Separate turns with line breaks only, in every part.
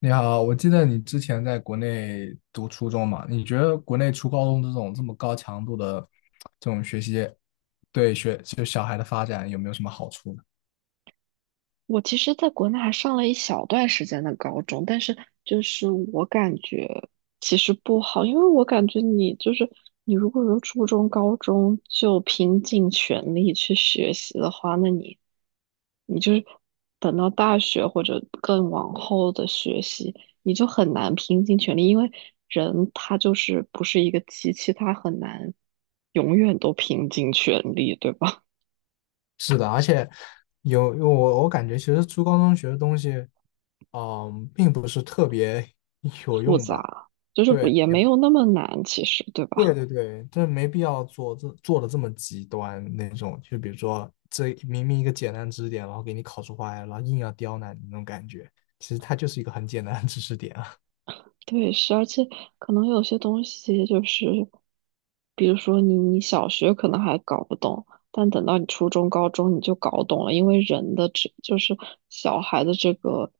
你好，我记得你之前在国内读初中嘛？你觉得国内初高中这种这么高强度的这种学习，对小孩的发展有没有什么好处呢？
我其实在国内还上了一小段时间的高中，但是就是我感觉其实不好，因为我感觉你就是你如果有初中、高中就拼尽全力去学习的话，那你就是等到大学或者更往后的学习，你就很难拼尽全力，因为人他就是不是一个机器，他很难永远都拼尽全力，对吧？
是的，而且我感觉，其实初高中学的东西，嗯，并不是特别 有
复
用吧？
杂，就是不
对，
也没有那么难，其实对
对
吧？
对对，这没必要做的这么极端那种，就比如说这明明一个简单知识点，然后给你考出花来，然后硬要刁难你那种感觉，其实它就是一个很简单的知识点啊。
对，是，而且可能有些东西就是，比如说你小学可能还搞不懂，但等到你初中、高中你就搞懂了，因为人的这就是小孩的这个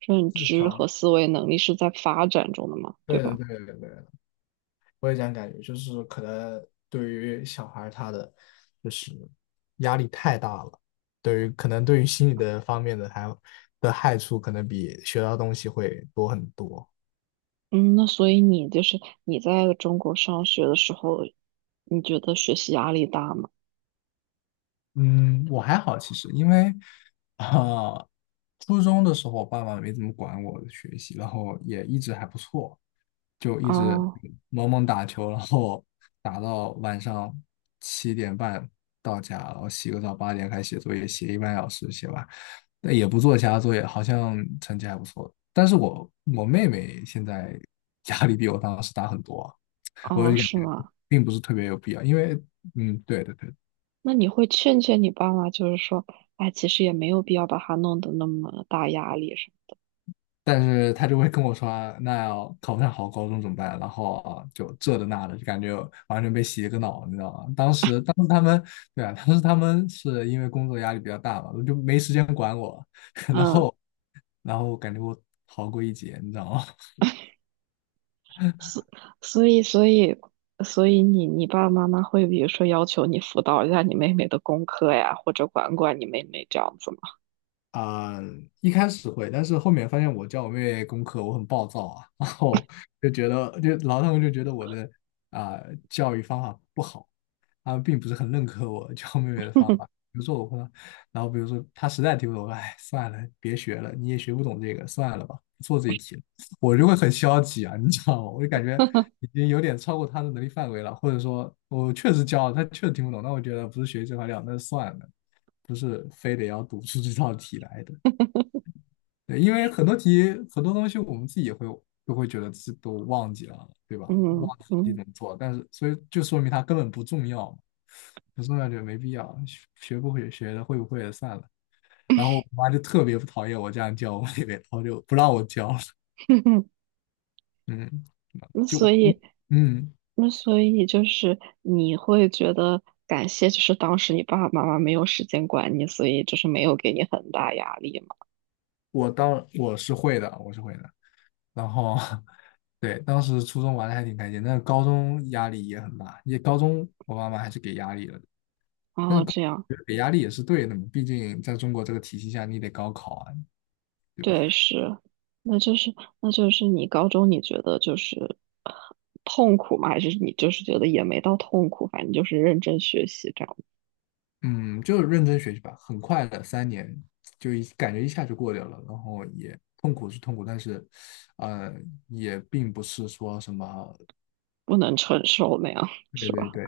认
智
知和
商，
思维能力是在发展中的嘛，对
对的，
吧？
对的，对的，我也这样感觉，就是可能对于小孩儿他的就是压力太大了，对于可能对于心理的方面的还有的害处，可能比学到东西会多很多。
嗯，那所以你就是你在中国上学的时候，你觉得学习压力大吗？
嗯，我还好其实，因为啊、初中的时候爸爸没怎么管我的学习，然后也一直还不错，就一直
哦
猛猛打球，然后打到晚上7点半到家，然后洗个澡，8点开始写作业，写一个半小时写完，但也不做其他作业，好像成绩还不错。但是我妹妹现在 压力比我当时大很多啊。我
哦，
就感
是
觉
吗？
并不是特别有必要，因为嗯，对的对的。
那你会劝劝你爸妈，就是说，哎，其实也没有必要把他弄得那么大压力，是吗？
但是他就会跟我说啊那要考不上好高中怎么办？然后啊，就这的那的，就感觉完全被洗了个脑，你知道吗？当时他们，对啊，当时他们是因为工作压力比较大嘛，就没时间管我，
嗯，
然后感觉我逃过一劫，你知道吗？
所所以所以所以你爸爸妈妈会比如说要求你辅导一下你妹妹的功课呀，或者管管你妹妹这样子吗？
啊、一开始会，但是后面发现我教我妹妹功课，我很暴躁啊，然后就觉得，然后他们就觉得我的啊、教育方法不好，他们并不是很认可我教妹妹的方法。比如说我会，然后比如说她实在听不懂，我说哎，算了，别学了，你也学不懂这个，算了吧，不做这一题了。我就会很消极啊，你知道吗？我就感觉已 经有点超过她的能力范围了，或者说我确实教，了，她确实听不懂，那我觉得不是学习这块料，那就算了。不是非得要读出这道题来的。对，因为很多题很多东西我们自己也会都会觉得自己都忘记了，对吧？
嗯
忘记自己
嗯，
怎么做，但是所以就说明它根本不重要嘛，不重要就没必要，学学不会学的会不会也算了。然后我妈就特别不讨厌我这样教我妹妹，然后就不让我教了。嗯，
那
就
所
嗯，
以
嗯，
那所以就是你会觉得感谢，就是当时你爸爸妈妈没有时间管你，所以就是没有给你很大压力嘛。
我是会的，我是会的。然后 对，当时初中玩的还挺开心，但是高中压力也很大，也高中我妈妈还是给压力了的，但是
哦，
高
这样。
我觉得给压力也是对的嘛，毕竟在中国这个体系下，你得高考啊，对吧？
对，是，那就是那就是你高中你觉得就是呃痛苦吗？还是你就是觉得也没到痛苦，反正就是认真学习这样，
嗯，就是认真学习吧，很快的3年感觉一下就过掉了，然后也痛苦是痛苦，但是呃也并不是说什么。
不能承受那样，
对
是
对
吧？
对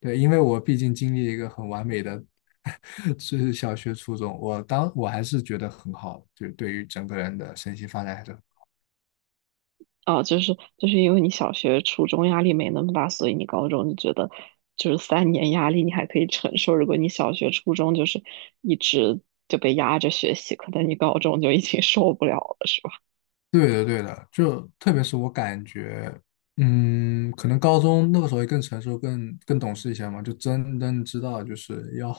对，因为我毕竟经历一个很完美的，是小学、初中，我还是觉得很好，就是对于整个人的身心发展还是
啊，就是因为你小学、初中压力没那么大，所以你高中你觉得就是3年压力你还可以承受。如果你小学、初中就是一直就被压着学习，可能你高中就已经受不了了，是吧？
对的，对的，就特别是我感觉，嗯，可能高中那个时候也更成熟、更懂事一些嘛，就真正知道就是要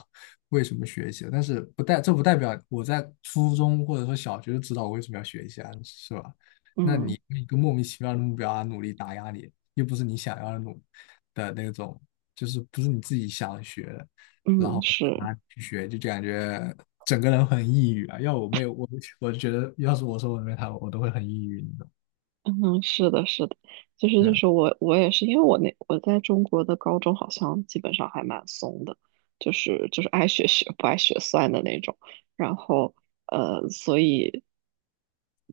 为什么学习。但是不代表我在初中或者说小学就知道我为什么要学一些啊，是吧？那你
嗯
一个莫名其妙的目标啊，努力打压你，又不是你想要的努的那种，就是不是你自己想学的，然
嗯，
后
是。
啊去学，就感觉整个人很抑郁啊。要我没有我，我就觉得要是我说我妹她，我都会很抑郁，你懂？
嗯，是的，是的，就是
对
就
啊。
是我也是，因为那我在中国的高中好像基本上还蛮松的，就是爱学学不爱学算的那种，然后所以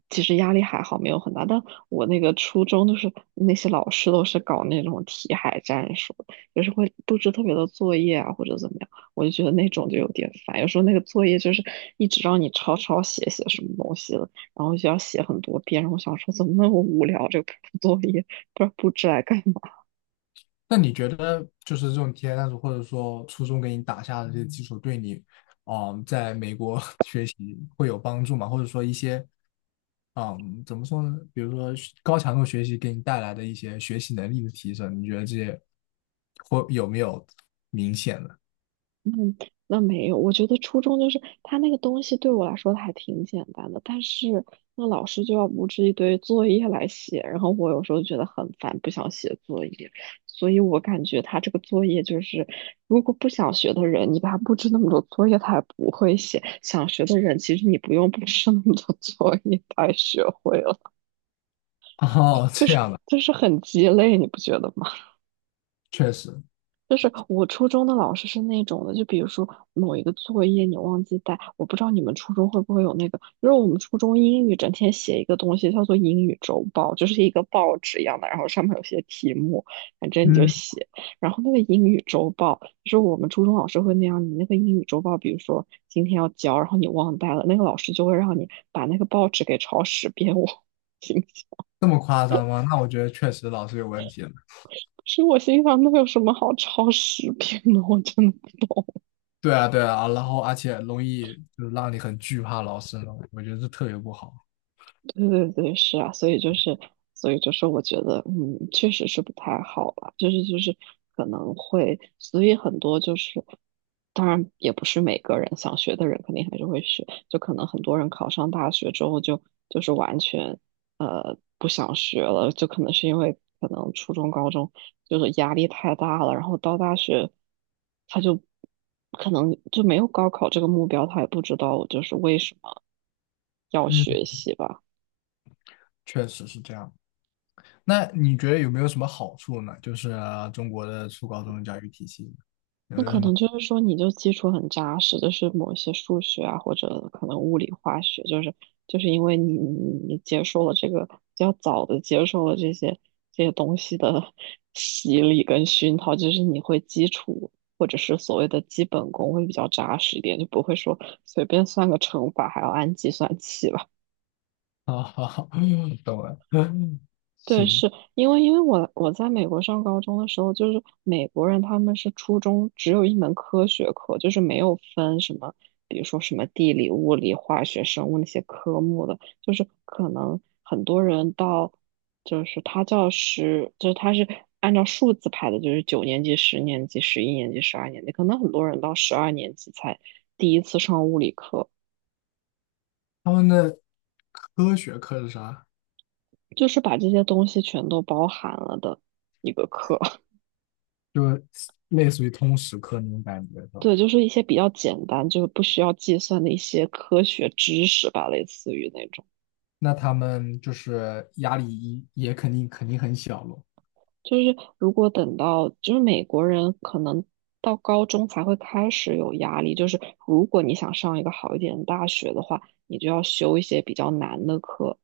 其实压力还好，没有很大。但我那个初中就是那些老师都是搞那种题海战术，就是会布置特别多作业啊或者怎么样，我就觉得那种就有点烦。有时候那个作业就是一直让你抄抄写写什么东西的。然后就要写很多遍。然后我想说，怎么那么无聊？这个布作业不知道布置来干嘛？
那你觉得就是这种体验探索，或者说初中给你打下的这些基础，对你，嗯，在美国 学习会有帮助吗？或者说一些，嗯，怎么说呢？比如说学高强度学习给你带来的一些学习能力的提升，你觉得这些会有没有明显的？
嗯，那没有。我觉得初中就是他那个东西对我来说还挺简单的，但是那老师就要布置一堆作业来写，然后我有时候觉得很烦，不想写作业。所以我感觉他这个作业就是，如果不想学的人，你把他布置那么多作业，他也不会写；想学的人，其实你不用布置那么多作业，他也学会了。
哦，
就
这
是
样的，
就是很鸡肋，你不觉得吗？
确实。
就是我初中的老师是那种的，就比如说某一个作业你忘记带，我不知道你们初中会不会有那个，就是我们初中英语整天写一个东西叫做英语周报，就是一个报纸一样的，然后上面有些题目，反正你就
嗯，
写。然后那个英语周报，就是我们初中老师会那样，你那个英语周报，比如说今天要交，然后你忘带了，那个老师就会让你把那个报纸给抄十遍。我 心想，
这么夸张吗？那我觉得确实老师有问题了。
是我心想，那有什么好抄十遍的？我真的
对啊，对啊，然后而且容易就是让你很惧怕老师呢，我觉得这特别不好。
对对对，是啊，所以就是，我觉得，确实是不太好了，就是可能会，所以很多就是，当然也不是每个人想学的人肯定还是会学，就可能很多人考上大学之后就是完全不想学了，就可能是因为可能初中高中就是压力太大了，然后到大学他就可能就没有高考这个目标，他也不知道就是为什么要
嗯，
学习吧。
确实是这样。那你觉得有没有什么好处呢？就是中国的初高中教育体系有
那
没有
可
什么？
能就是说，你就基础很扎实，就是某一些数学啊，或者可能物理、化学，就是因为你接受了这个比较早的接受了这些东西的 洗礼跟熏陶，就是你会基础或者是所谓的基本功会比较扎实一点，就不会说随便算个乘法还要按计算器吧。
好好好，懂了。
对，
行，
是因为我在美国上高中的时候，就是美国人他们是初中只有一门科学课，就是没有分什么，比如说什么地理、物理、化学、生物那些科目的，就是可能很多人到就是他教师，就是他是按照数字排的，就是9年级、10年级、11年级、十二年级，可能很多人到十二年级才第一次上物理课，
他们的科学课是啥？
就是把这些东西全都包含了的一个课。
就是类似于通识课那种感觉，是吧？
对，就是一些比较简单，就是不需要计算的一些科学知识吧，类似于那种。
那他们就是压力也肯定肯定很小咯。
就是如果等到，就是美国人可能到高中才会开始有压力，就是如果你想上一个好一点的大学的话，你就要修一些比较难的课。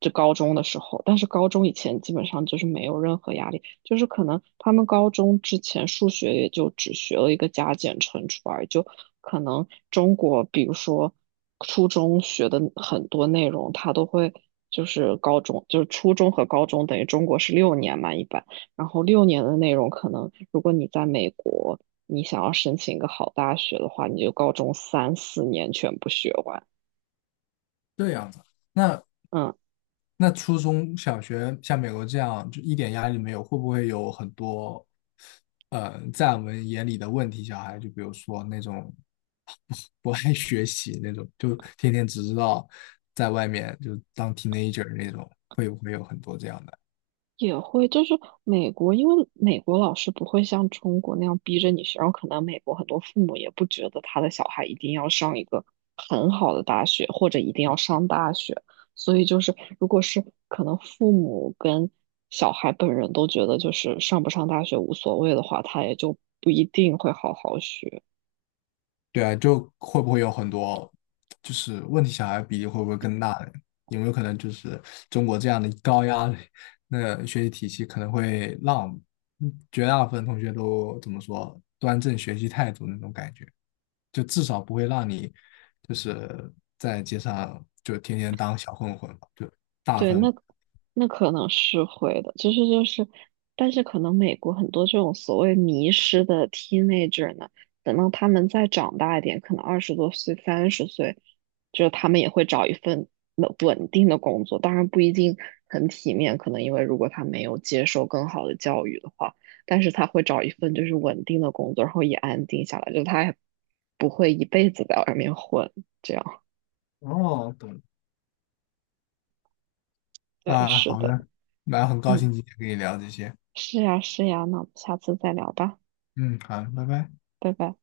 就高中的时候，但是高中以前基本上就是没有任何压力，就是可能他们高中之前数学也就只学了一个加减乘除而已，就可能中国比如说初中学的很多内容，他都会就是高中就是初中和高中等于中国是六年嘛一般，然后六年的内容可能如果你在美国。你想要申请一个好大学的话，你就高中三四年全部学完，
这样子，那
嗯。
那初中小学像美国这样就一点压力没有，会不会有很多，在我们眼里的问题小孩？就比如说那种不爱学习那种，就天天只知道在外面就当 teenager 那种，会不会有很多这样的？
也会，就是美国，因为美国老师不会像中国那样逼着你学，然后可能美国很多父母也不觉得他的小孩一定要上一个很好的大学，或者一定要上大学，所以就是如果是可能父母跟小孩本人都觉得就是上不上大学无所谓的话，他也就不一定会好好学。
对啊，就会不会有很多就是问题小孩比例会不会更大呢？有没有可能就是中国这样的高压的那学习体系可能会让嗯绝大部分同学都怎么说端正学习态度那种感觉？就至少不会让你就是在街上就天天当小混混吧，就大部
对，
分
那可能是会的，就是就是，但是可能美国很多这种所谓迷失的 teenager 呢，等到他们再长大一点，可能20多岁、30岁，就是他们也会找一份稳定的工作，当然不一定很体面，可能因为如果他没有接受更好的教育的话，但是他会找一份就是稳定的工作，然后也安定下来，就他也不会一辈子在外面混，这样，
哦，懂了。
对，
啊，
是
好
的，
的，那很高
嗯。
兴今天跟你聊这些，
是呀，是呀，那我们下次再聊吧，
嗯，好，拜拜。
拜拜。